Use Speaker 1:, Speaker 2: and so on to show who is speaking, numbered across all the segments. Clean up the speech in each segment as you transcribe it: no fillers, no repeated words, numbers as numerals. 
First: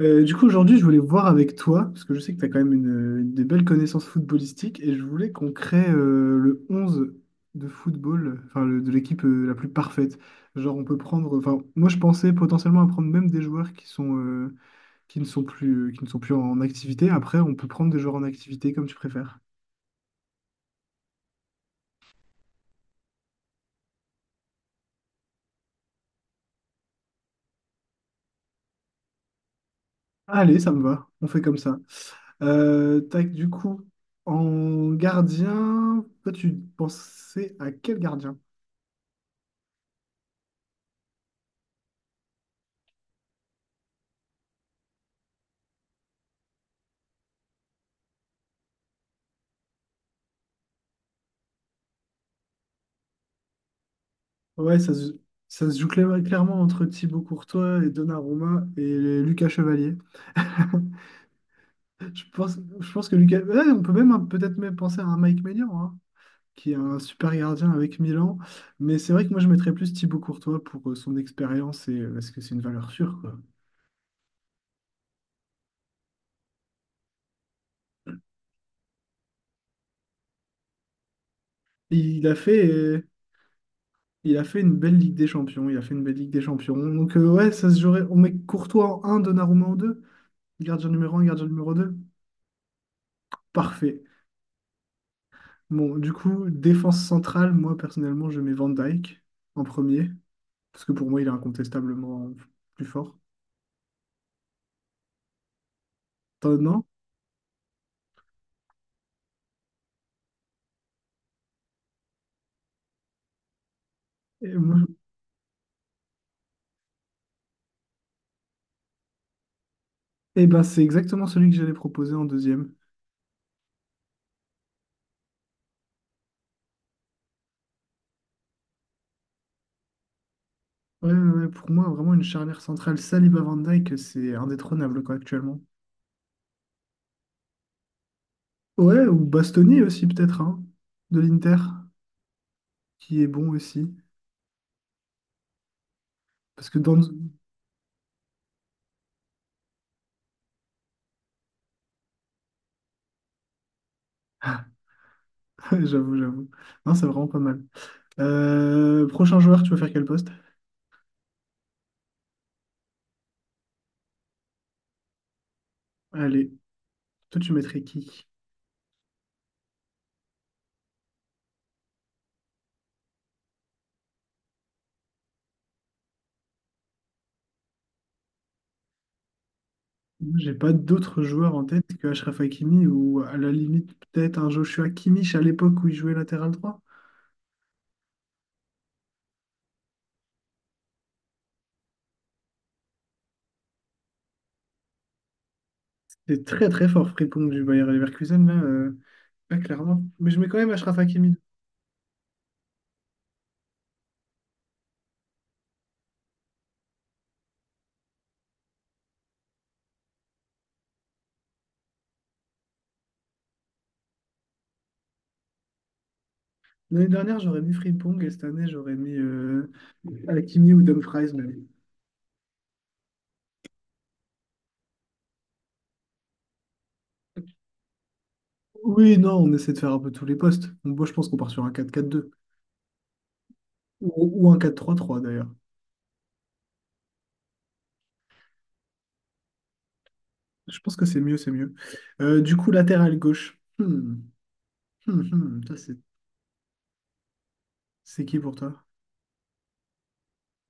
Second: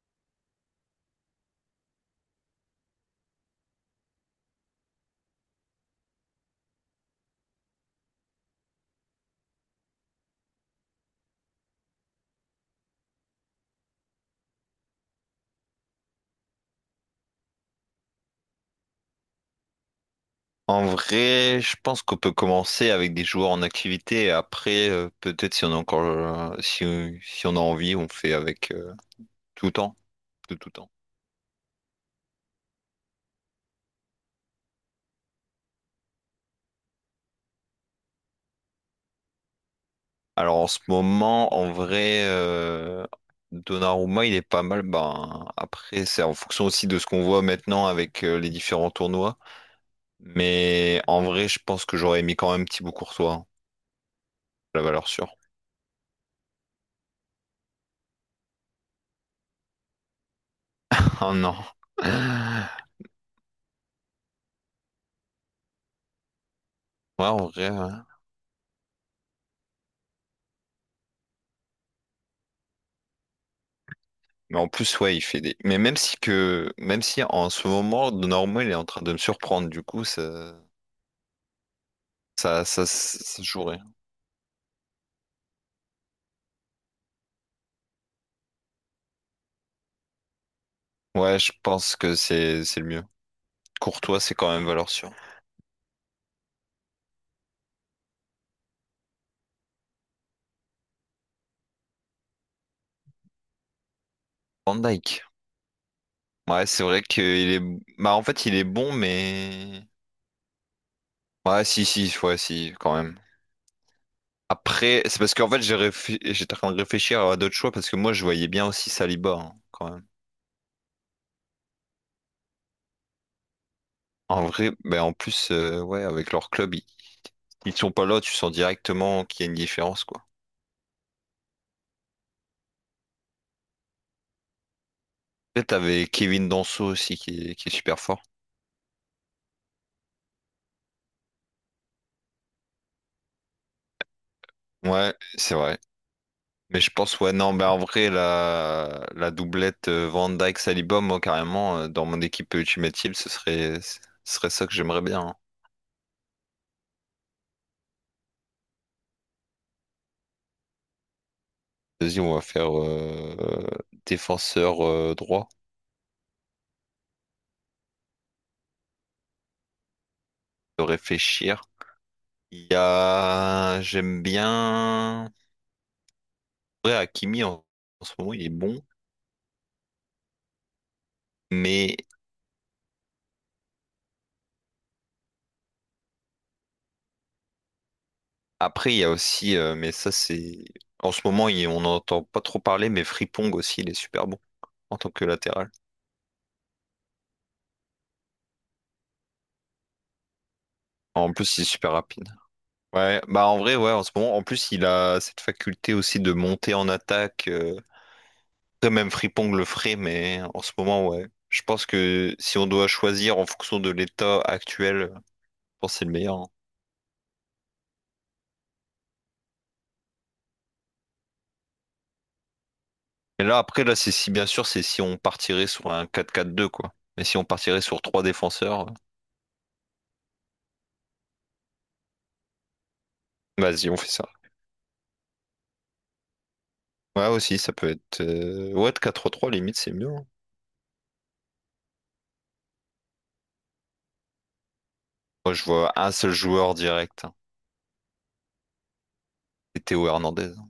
Speaker 1: Du coup, aujourd'hui, je voulais voir avec toi, parce que je sais que tu as quand même une des belles connaissances footballistiques, et je voulais qu'on crée le 11 de football, de l'équipe la plus parfaite. Genre, on peut prendre, enfin, moi je pensais potentiellement à prendre même des joueurs qui ne sont plus en activité. Après, on peut prendre des joueurs en activité comme tu préfères.
Speaker 2: En vrai, je pense qu'on peut commencer avec des joueurs en activité et après, peut-être si on a encore, si on a envie, on fait avec tout temps, de
Speaker 1: Allez, ça
Speaker 2: tout
Speaker 1: me
Speaker 2: temps.
Speaker 1: va, on fait comme ça. Tac, du coup, en gardien, toi, tu pensais à quel gardien?
Speaker 2: Alors en ce moment, en vrai, Donnarumma, il est pas mal. Ben, après, c'est en fonction aussi de ce qu'on voit maintenant avec les différents tournois. Mais en vrai, je pense que j'aurais mis quand même Thibaut Courtois, hein,
Speaker 1: Ouais,
Speaker 2: la
Speaker 1: ça
Speaker 2: valeur
Speaker 1: se,
Speaker 2: sûre.
Speaker 1: ça se joue clairement entre Thibaut Courtois et Donnarumma et Lucas Chevalier.
Speaker 2: Oh non.
Speaker 1: Je pense que Lucas. Ouais, on peut même peut-être même penser à un Mike Maignan, hein, qui est un
Speaker 2: Ouais,
Speaker 1: super
Speaker 2: en vrai.
Speaker 1: gardien avec Milan. Mais c'est vrai que moi, je mettrais plus Thibaut Courtois pour son expérience et parce que c'est une valeur sûre, quoi.
Speaker 2: Mais en plus, ouais, il fait des. Mais même si que, même si en ce moment, Normand, il est en train de me surprendre, du coup, ça,
Speaker 1: Et il a
Speaker 2: ça, ça, ça, se jouerait.
Speaker 1: fait une belle Ligue des Champions. Il a fait une belle Ligue des Champions. Donc, ouais, ça se jouerait. On met Courtois en un, Donnarumma en 2. Gardien numéro un,
Speaker 2: Ouais,
Speaker 1: gardien
Speaker 2: je
Speaker 1: numéro 2.
Speaker 2: pense que c'est le mieux.
Speaker 1: Parfait.
Speaker 2: Courtois, c'est quand même valeur sûre.
Speaker 1: Bon, du coup, défense centrale, moi personnellement, je mets Van Dyke en premier, parce que pour moi, il est incontestablement plus fort.
Speaker 2: Van Dyke.
Speaker 1: T'en
Speaker 2: Ouais, c'est
Speaker 1: non?
Speaker 2: vrai qu'il est, bah, en fait, il est bon, mais, ouais, si, quand même.
Speaker 1: Et moi-
Speaker 2: Après, c'est parce qu'en fait, j'étais en train de réfléchir à d'autres choix parce que moi, je voyais bien aussi Saliba, hein, quand même.
Speaker 1: eh ben, c'est exactement celui que j'allais proposer en deuxième.
Speaker 2: En vrai, ben en plus, ouais, avec leur club, ils sont pas là, tu sens directement qu'il y a une différence, quoi.
Speaker 1: Ouais, ouais, ouais, pour moi, vraiment une charnière centrale Saliba Van Dyke, c'est indétrônable quoi, actuellement.
Speaker 2: Peut-être t'avais Kevin Danso aussi qui est super fort.
Speaker 1: Ouais, ou Bastoni aussi, peut-être, hein, de l'Inter, qui est bon aussi.
Speaker 2: Ouais, c'est vrai.
Speaker 1: Parce que
Speaker 2: Mais je
Speaker 1: dans.
Speaker 2: pense, ouais, non, mais en vrai, la doublette Van Dijk-Saliba, moi, carrément, dans mon équipe Ultimate Team, ce serait ça que j'aimerais bien, hein.
Speaker 1: J'avoue, j'avoue. Non, c'est vraiment pas mal. Prochain joueur, tu vas faire quel poste?
Speaker 2: Vas-y, on va faire défenseur droit,
Speaker 1: Allez, toi, tu mettrais qui?
Speaker 2: de réfléchir. Il y a... J'aime bien... Ouais, Hakimi, en ce moment, il est bon.
Speaker 1: Moi, j'ai pas d'autres joueurs en tête
Speaker 2: Mais
Speaker 1: que Achraf Hakimi ou à la limite peut-être un Joshua Kimmich à l'époque où il jouait latéral droit.
Speaker 2: après, il y a aussi... mais ça, c'est... En ce moment, on n'entend pas trop parler, mais Frimpong aussi, il est super bon en tant que latéral.
Speaker 1: C'est très très fort Frimpong du Bayer Leverkusen là, pas clairement. Mais je mets quand même Achraf
Speaker 2: En
Speaker 1: Hakimi.
Speaker 2: plus, il est super rapide. Ouais, bah en vrai, ouais, en ce moment, en plus, il a cette faculté aussi de monter en attaque. Après, même Frimpong le ferait, mais en ce moment, ouais. Je pense que si on doit choisir en fonction de l'état actuel, je pense que c'est le meilleur, hein.
Speaker 1: L'année dernière j'aurais mis Frimpong et cette année j'aurais mis Hakimi ou Dumfries même.
Speaker 2: Et là, après, là, c'est si, bien sûr, c'est si on partirait sur un 4-4-2, quoi. Mais si on partirait sur trois défenseurs,
Speaker 1: Oui, non, on essaie de faire un peu tous les postes. Bon, moi je pense qu'on part sur un 4-4-2
Speaker 2: vas-y, on fait ça.
Speaker 1: ou un 4-3-3 d'ailleurs.
Speaker 2: Ouais, aussi, ça peut être. Ouais, 4-3-3, limite, c'est mieux, hein.
Speaker 1: Je pense que c'est mieux, c'est mieux. Du coup, latéral gauche.
Speaker 2: Moi,
Speaker 1: Hmm.
Speaker 2: je
Speaker 1: Ça
Speaker 2: vois
Speaker 1: c'est
Speaker 2: un seul joueur direct, hein.
Speaker 1: c'est qui pour toi?
Speaker 2: C'est Théo Hernandez, hein.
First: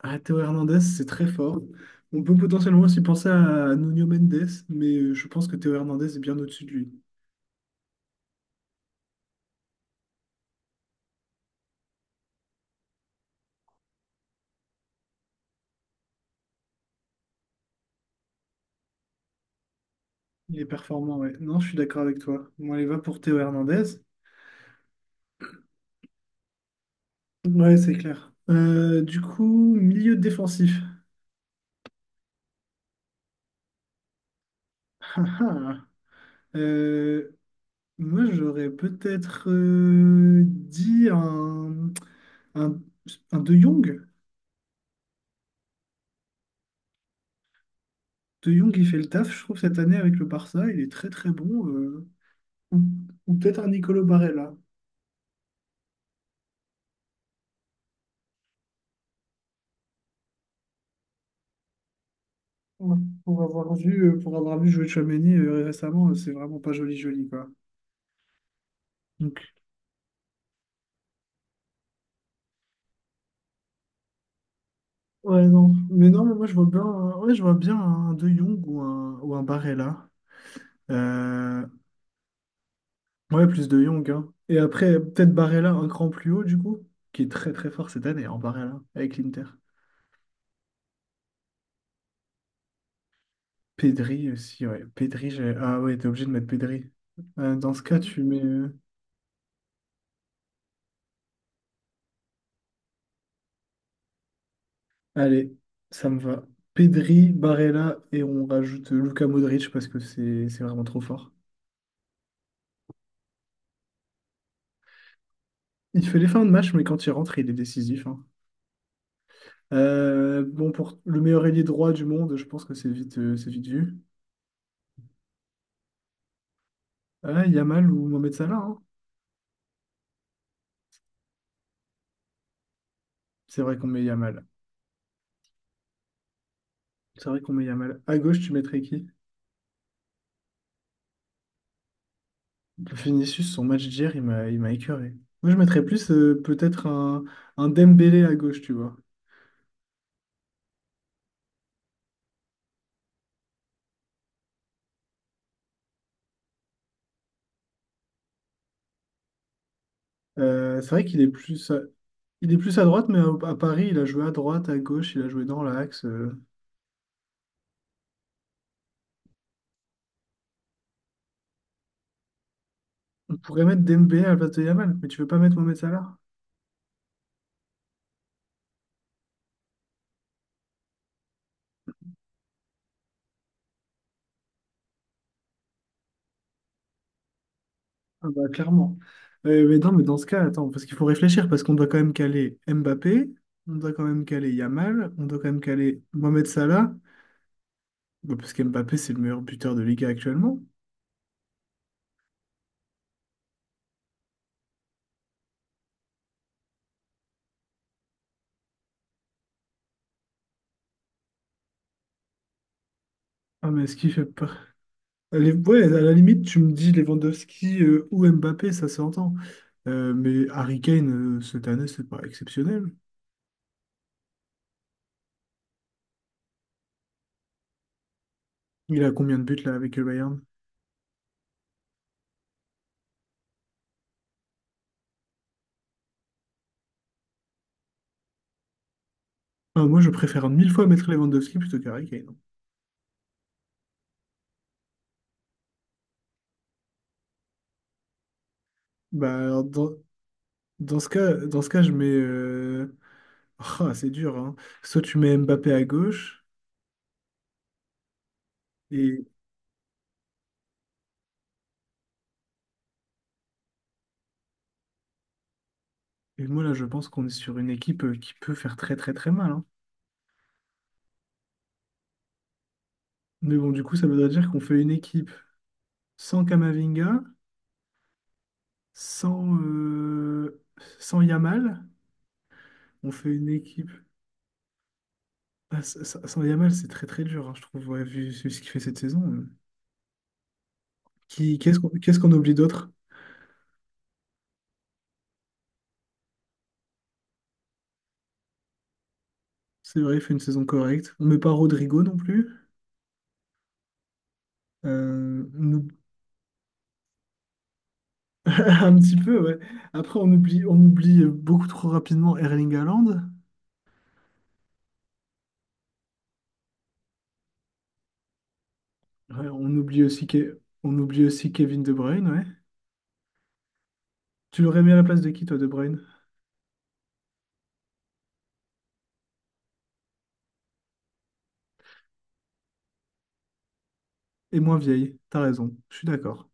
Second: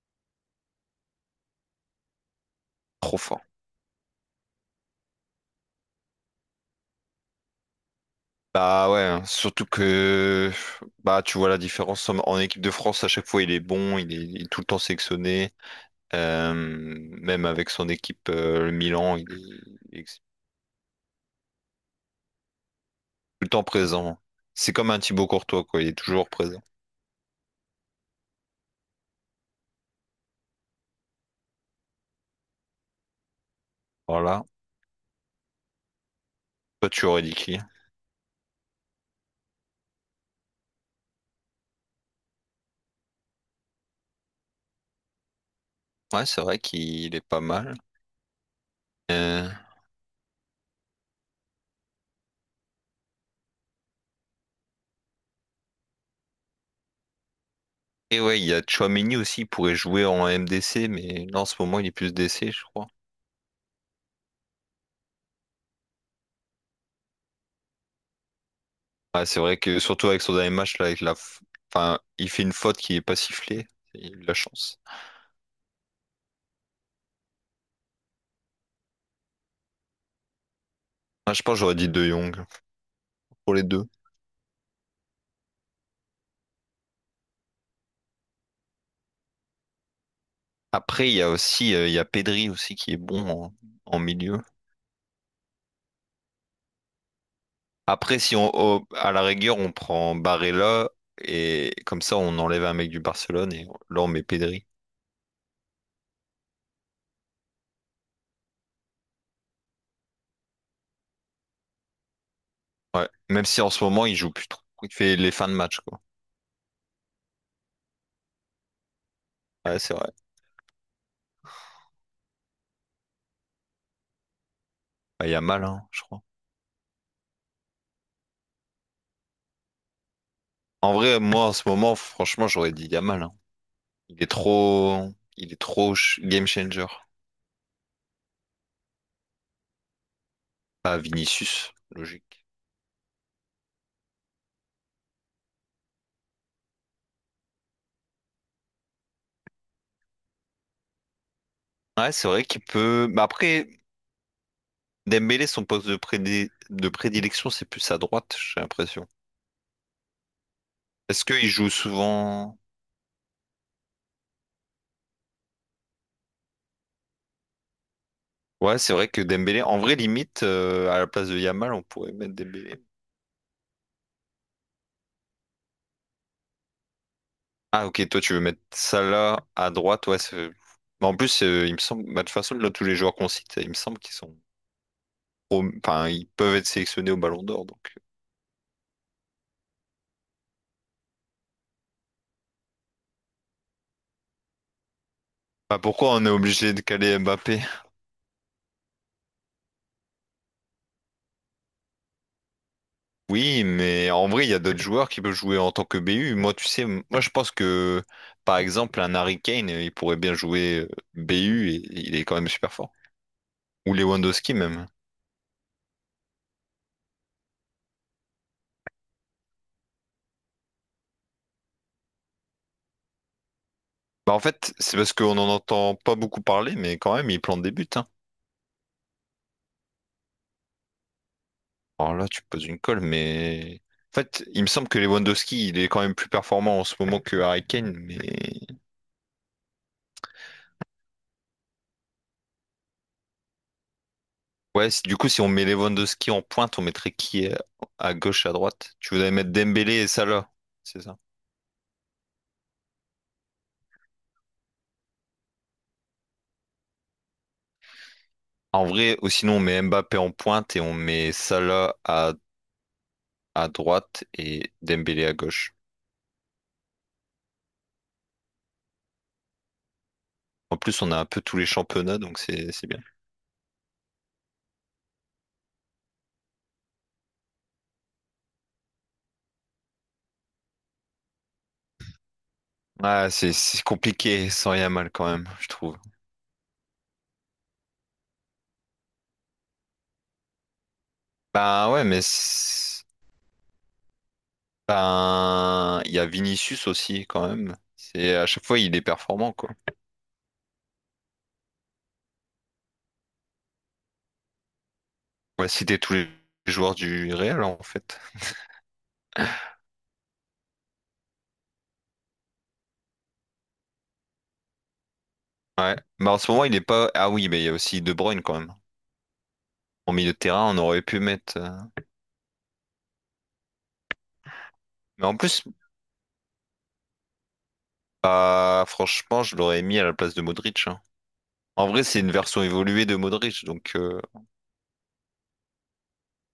Speaker 1: Ah, Théo Hernandez, c'est très fort. On peut potentiellement aussi
Speaker 2: Trop
Speaker 1: penser
Speaker 2: fort.
Speaker 1: à Nuno Mendes, mais je pense que Théo Hernandez est bien au-dessus de lui.
Speaker 2: Bah ouais, hein. Surtout que bah tu vois la différence en équipe de France à chaque fois il est bon, il est tout le temps sélectionné. Euh, Même avec son équipe le Milan il est tout
Speaker 1: Il est performant, ouais. Non, je suis d'accord avec toi. Moi, les va pour Théo
Speaker 2: le temps
Speaker 1: Hernandez.
Speaker 2: présent. C'est comme un Thibaut Courtois quoi, il est toujours présent.
Speaker 1: Ouais, c'est clair. Du coup, milieu défensif.
Speaker 2: Voilà.
Speaker 1: Ah, ah.
Speaker 2: Toi tu aurais dit
Speaker 1: Euh,
Speaker 2: qui?
Speaker 1: Moi, j'aurais peut-être dit un, un De Jong.
Speaker 2: Ouais c'est vrai qu'il est pas mal.
Speaker 1: De Jong, il fait le taf, je
Speaker 2: Euh.
Speaker 1: trouve, cette année avec le Barça. Il est très, très bon. Ou ou peut-être un Nicolo Barella.
Speaker 2: Et ouais il y a Chouameni aussi, il pourrait jouer en MDC mais là en ce moment il est plus DC je crois.
Speaker 1: Ouais. Pour avoir vu jouer Tchouaméni récemment, c'est vraiment pas joli, joli, quoi.
Speaker 2: Ouais,
Speaker 1: Donc,
Speaker 2: c'est vrai que surtout avec son dernier match, là, avec enfin, il fait une faute qui est pas sifflée. Il a eu de la chance.
Speaker 1: ouais, non. Mais non, mais moi, je vois bien, ouais, je vois bien un De Jong ou un Barella.
Speaker 2: Ah, je pense que
Speaker 1: Euh,
Speaker 2: j'aurais dit De Jong
Speaker 1: Ouais,
Speaker 2: pour les
Speaker 1: plus De
Speaker 2: deux.
Speaker 1: Jong, hein. Et après, peut-être Barella un cran plus haut, du coup, qui est très, très fort cette année, en Barella, avec l'Inter.
Speaker 2: Après, il y a aussi il y a Pedri aussi qui est bon en, en
Speaker 1: Pedri
Speaker 2: milieu.
Speaker 1: aussi, ouais. Pedri, j'ai... Ah ouais, t'es obligé de mettre Pedri. Dans ce cas,
Speaker 2: Après,
Speaker 1: tu
Speaker 2: si
Speaker 1: mets...
Speaker 2: on à la rigueur, on prend Barella et comme ça, on enlève un mec du Barcelone et là, on met Pedri.
Speaker 1: Allez, ça me va. Pedri, Barella, et on rajoute Luka Modric parce que c'est vraiment trop fort.
Speaker 2: Ouais. Même si en ce moment, il joue plus trop. Il fait les fins de match, quoi.
Speaker 1: Il fait les fins de match, mais quand il rentre, il est décisif, hein.
Speaker 2: Ouais, c'est vrai.
Speaker 1: Bon, pour le meilleur ailier droit du monde, je pense que c'est vite vu.
Speaker 2: Bah, Yamal, hein, je crois.
Speaker 1: Ah, Yamal ou Mohamed Salah, hein.
Speaker 2: En vrai, moi, en ce moment, franchement, j'aurais dit Yamal, hein.
Speaker 1: C'est vrai qu'on met
Speaker 2: Il est
Speaker 1: Yamal.
Speaker 2: trop, game changer.
Speaker 1: C'est vrai qu'on met Yamal. À gauche, tu mettrais qui?
Speaker 2: Pas Vinicius, logique.
Speaker 1: Vinicius, son match d'hier, il m'a écœuré. Moi, je mettrais plus peut-être un Dembélé à gauche, tu vois.
Speaker 2: Ouais, c'est vrai qu'il peut. Mais après, Dembélé, son poste de de prédilection, c'est plus à droite, j'ai l'impression.
Speaker 1: C'est vrai qu'il
Speaker 2: Est-ce
Speaker 1: est
Speaker 2: qu'il joue
Speaker 1: il est
Speaker 2: souvent?
Speaker 1: plus à droite, mais à Paris, il a joué à droite, à gauche, il a joué dans l'axe.
Speaker 2: Ouais, c'est vrai que Dembélé, en vrai, limite, à la place de Yamal, on pourrait mettre Dembélé.
Speaker 1: On pourrait mettre Dembélé à la place de Yamal, mais tu veux pas mettre Mohamed Salah?
Speaker 2: Ah, ok, toi, tu veux mettre Salah à droite, ouais. Mais en plus, il me semble, bah, de toute façon, là, tous les joueurs qu'on cite, il me semble qu'ils sont, enfin, ils peuvent être sélectionnés au Ballon d'Or, donc. Euh.
Speaker 1: Ah bah, clairement. Mais non, mais dans ce cas, attends, parce qu'il faut réfléchir, parce qu'on doit quand même caler Mbappé, on doit quand même caler Yamal, on doit quand même
Speaker 2: Bah,
Speaker 1: caler
Speaker 2: pourquoi on est
Speaker 1: Mohamed
Speaker 2: obligé de
Speaker 1: Salah,
Speaker 2: caler Mbappé?
Speaker 1: bah, parce qu'Mbappé, c'est le meilleur buteur de Liga actuellement.
Speaker 2: Oui, mais en vrai, il y a d'autres joueurs qui peuvent jouer en tant que BU. Moi, tu sais, moi je pense que, par exemple, un Harry Kane, il pourrait bien jouer BU et il est quand même super fort.
Speaker 1: Ah, mais
Speaker 2: Ou
Speaker 1: est-ce qu'il fait pas...
Speaker 2: Lewandowski même.
Speaker 1: Allez, ouais, à la limite, tu me dis Lewandowski ou Mbappé, ça s'entend. Mais Harry Kane, cette année, c'est pas exceptionnel.
Speaker 2: Bah, en fait, c'est parce qu'on n'en entend pas beaucoup parler, mais quand même, il plante des buts, hein.
Speaker 1: Il a combien de buts, là, avec le Bayern?
Speaker 2: Alors là, tu poses une colle, mais... En fait, il me semble que Lewandowski, il est quand même plus performant en ce moment que Harry Kane, mais...
Speaker 1: Ah, moi, je préfère mille fois mettre Lewandowski plutôt qu'Harry Kane.
Speaker 2: Ouais, du coup, si on met Lewandowski en pointe, on mettrait qui à gauche, à droite? Tu voudrais
Speaker 1: Bah,
Speaker 2: mettre
Speaker 1: alors, dans,
Speaker 2: Dembélé et Salah,
Speaker 1: dans
Speaker 2: c'est
Speaker 1: ce
Speaker 2: ça?
Speaker 1: cas, dans ce cas, je mets... Ah, c'est dur, hein. Soit tu mets Mbappé à gauche,
Speaker 2: En vrai,
Speaker 1: et,
Speaker 2: ou sinon on met Mbappé en pointe et on met Salah à droite et Dembélé à gauche.
Speaker 1: et moi là je pense qu'on est sur une équipe qui peut faire très très très mal, hein.
Speaker 2: En plus, on a un peu tous les championnats, donc c'est bien.
Speaker 1: Mais bon, du coup, ça voudrait dire qu'on fait une équipe sans Kamavinga, sans, euh, sans Yamal. On
Speaker 2: Ah,
Speaker 1: fait une
Speaker 2: c'est
Speaker 1: équipe.
Speaker 2: compliqué sans rien mal quand même, je
Speaker 1: Ah,
Speaker 2: trouve.
Speaker 1: sans Yamal, c'est très très dur, hein, je trouve, ouais, vu ce qu'il fait cette saison. Qu'est-ce qu'on
Speaker 2: Ben ouais,
Speaker 1: qu'est-ce
Speaker 2: mais
Speaker 1: qu'on oublie d'autre?
Speaker 2: ben il y a Vinicius aussi quand même. C'est à chaque fois il est performant quoi.
Speaker 1: C'est vrai, il fait une saison correcte. On met pas Rodrigo non plus.
Speaker 2: On va
Speaker 1: On
Speaker 2: citer tous les joueurs du Real en fait.
Speaker 1: Un petit peu, ouais. Après, on oublie beaucoup trop rapidement Erling Haaland.
Speaker 2: Ouais. Mais en ce moment il est pas. Ah oui, mais il y a aussi De Bruyne quand même.
Speaker 1: Ouais, on oublie
Speaker 2: En
Speaker 1: aussi,
Speaker 2: milieu de
Speaker 1: Ke-
Speaker 2: terrain, on
Speaker 1: on
Speaker 2: aurait pu
Speaker 1: oublie aussi
Speaker 2: mettre. Euh.
Speaker 1: Kevin De Bruyne, ouais. Tu l'aurais mis à la place
Speaker 2: Mais
Speaker 1: de
Speaker 2: en
Speaker 1: qui, toi,
Speaker 2: plus.
Speaker 1: De Bruyne?
Speaker 2: Ah, franchement, je l'aurais mis à la place de Modric, hein. En vrai, c'est une version évoluée de Modric. Donc
Speaker 1: Et moins vieille, t'as raison, je suis d'accord.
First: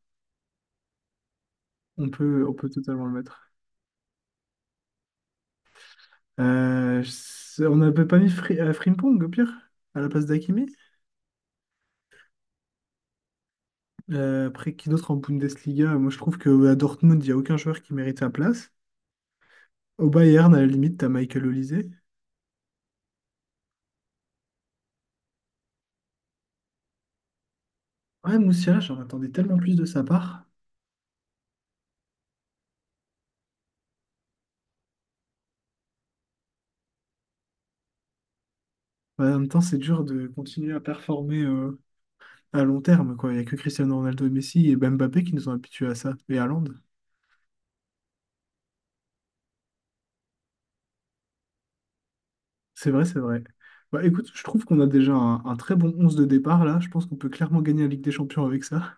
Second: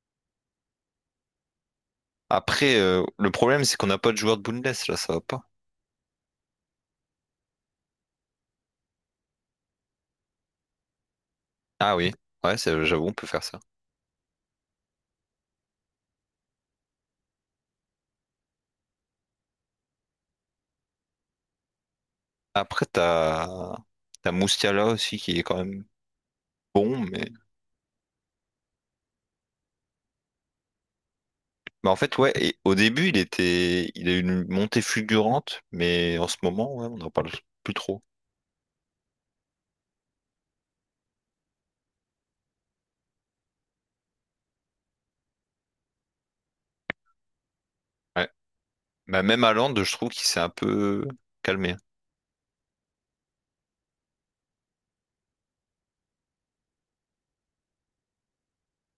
Speaker 1: On peut
Speaker 2: après,
Speaker 1: totalement le
Speaker 2: le
Speaker 1: mettre.
Speaker 2: problème, c'est qu'on n'a pas de joueur de Bundes là, ça va pas.
Speaker 1: On n'avait pas mis Frimpong, au pire, à la place d'Hakimi.
Speaker 2: Ah oui, ouais, j'avoue, on peut faire ça.
Speaker 1: Après, qui d'autre en Bundesliga? Moi, je trouve qu'à Dortmund, il n'y a aucun joueur qui mérite sa place. Au Bayern, à la limite, t'as Michael Olise.
Speaker 2: Après, t'as Moustiala aussi qui est quand même bon,
Speaker 1: Ouais, Moussiala, j'en attendais tellement plus de sa part.
Speaker 2: mais en fait, ouais, et au début, il a eu une montée fulgurante, mais en ce moment, ouais, on n'en parle plus trop.
Speaker 1: Ouais, en même temps, c'est dur de continuer à performer à long terme, quoi. Il n'y a que Cristiano Ronaldo et Messi et Mbappé qui nous ont habitués à ça. Et Haaland.
Speaker 2: Ouais. Bah, même Haaland, je trouve qu'il s'est un peu calmé.
Speaker 1: C'est vrai, c'est vrai. Bah, écoute, je trouve qu'on a déjà un très bon 11 de départ, là. Je pense qu'on peut clairement gagner la Ligue des Champions avec ça.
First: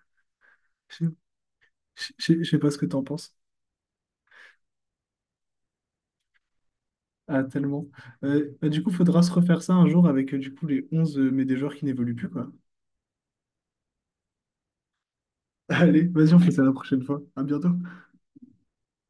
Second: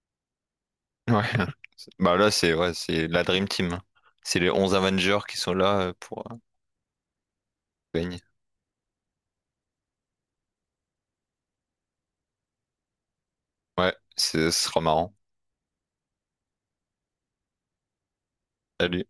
Speaker 1: Je
Speaker 2: Ouais.
Speaker 1: je-
Speaker 2: Bah là,
Speaker 1: je- je
Speaker 2: c'est
Speaker 1: sais pas
Speaker 2: ouais,
Speaker 1: ce que t'en
Speaker 2: c'est la
Speaker 1: penses.
Speaker 2: Dream Team. C'est les 11 Avengers qui sont là pour
Speaker 1: Ah, tellement.
Speaker 2: gagner.
Speaker 1: Bah, du coup, faudra se refaire ça un jour avec, du coup, les 11 mais des joueurs qui n'évoluent plus, quoi.
Speaker 2: Ouais, ce sera marrant.
Speaker 1: Allez, vas-y, on fait ça la prochaine fois. À bientôt.
Speaker 2: Salut.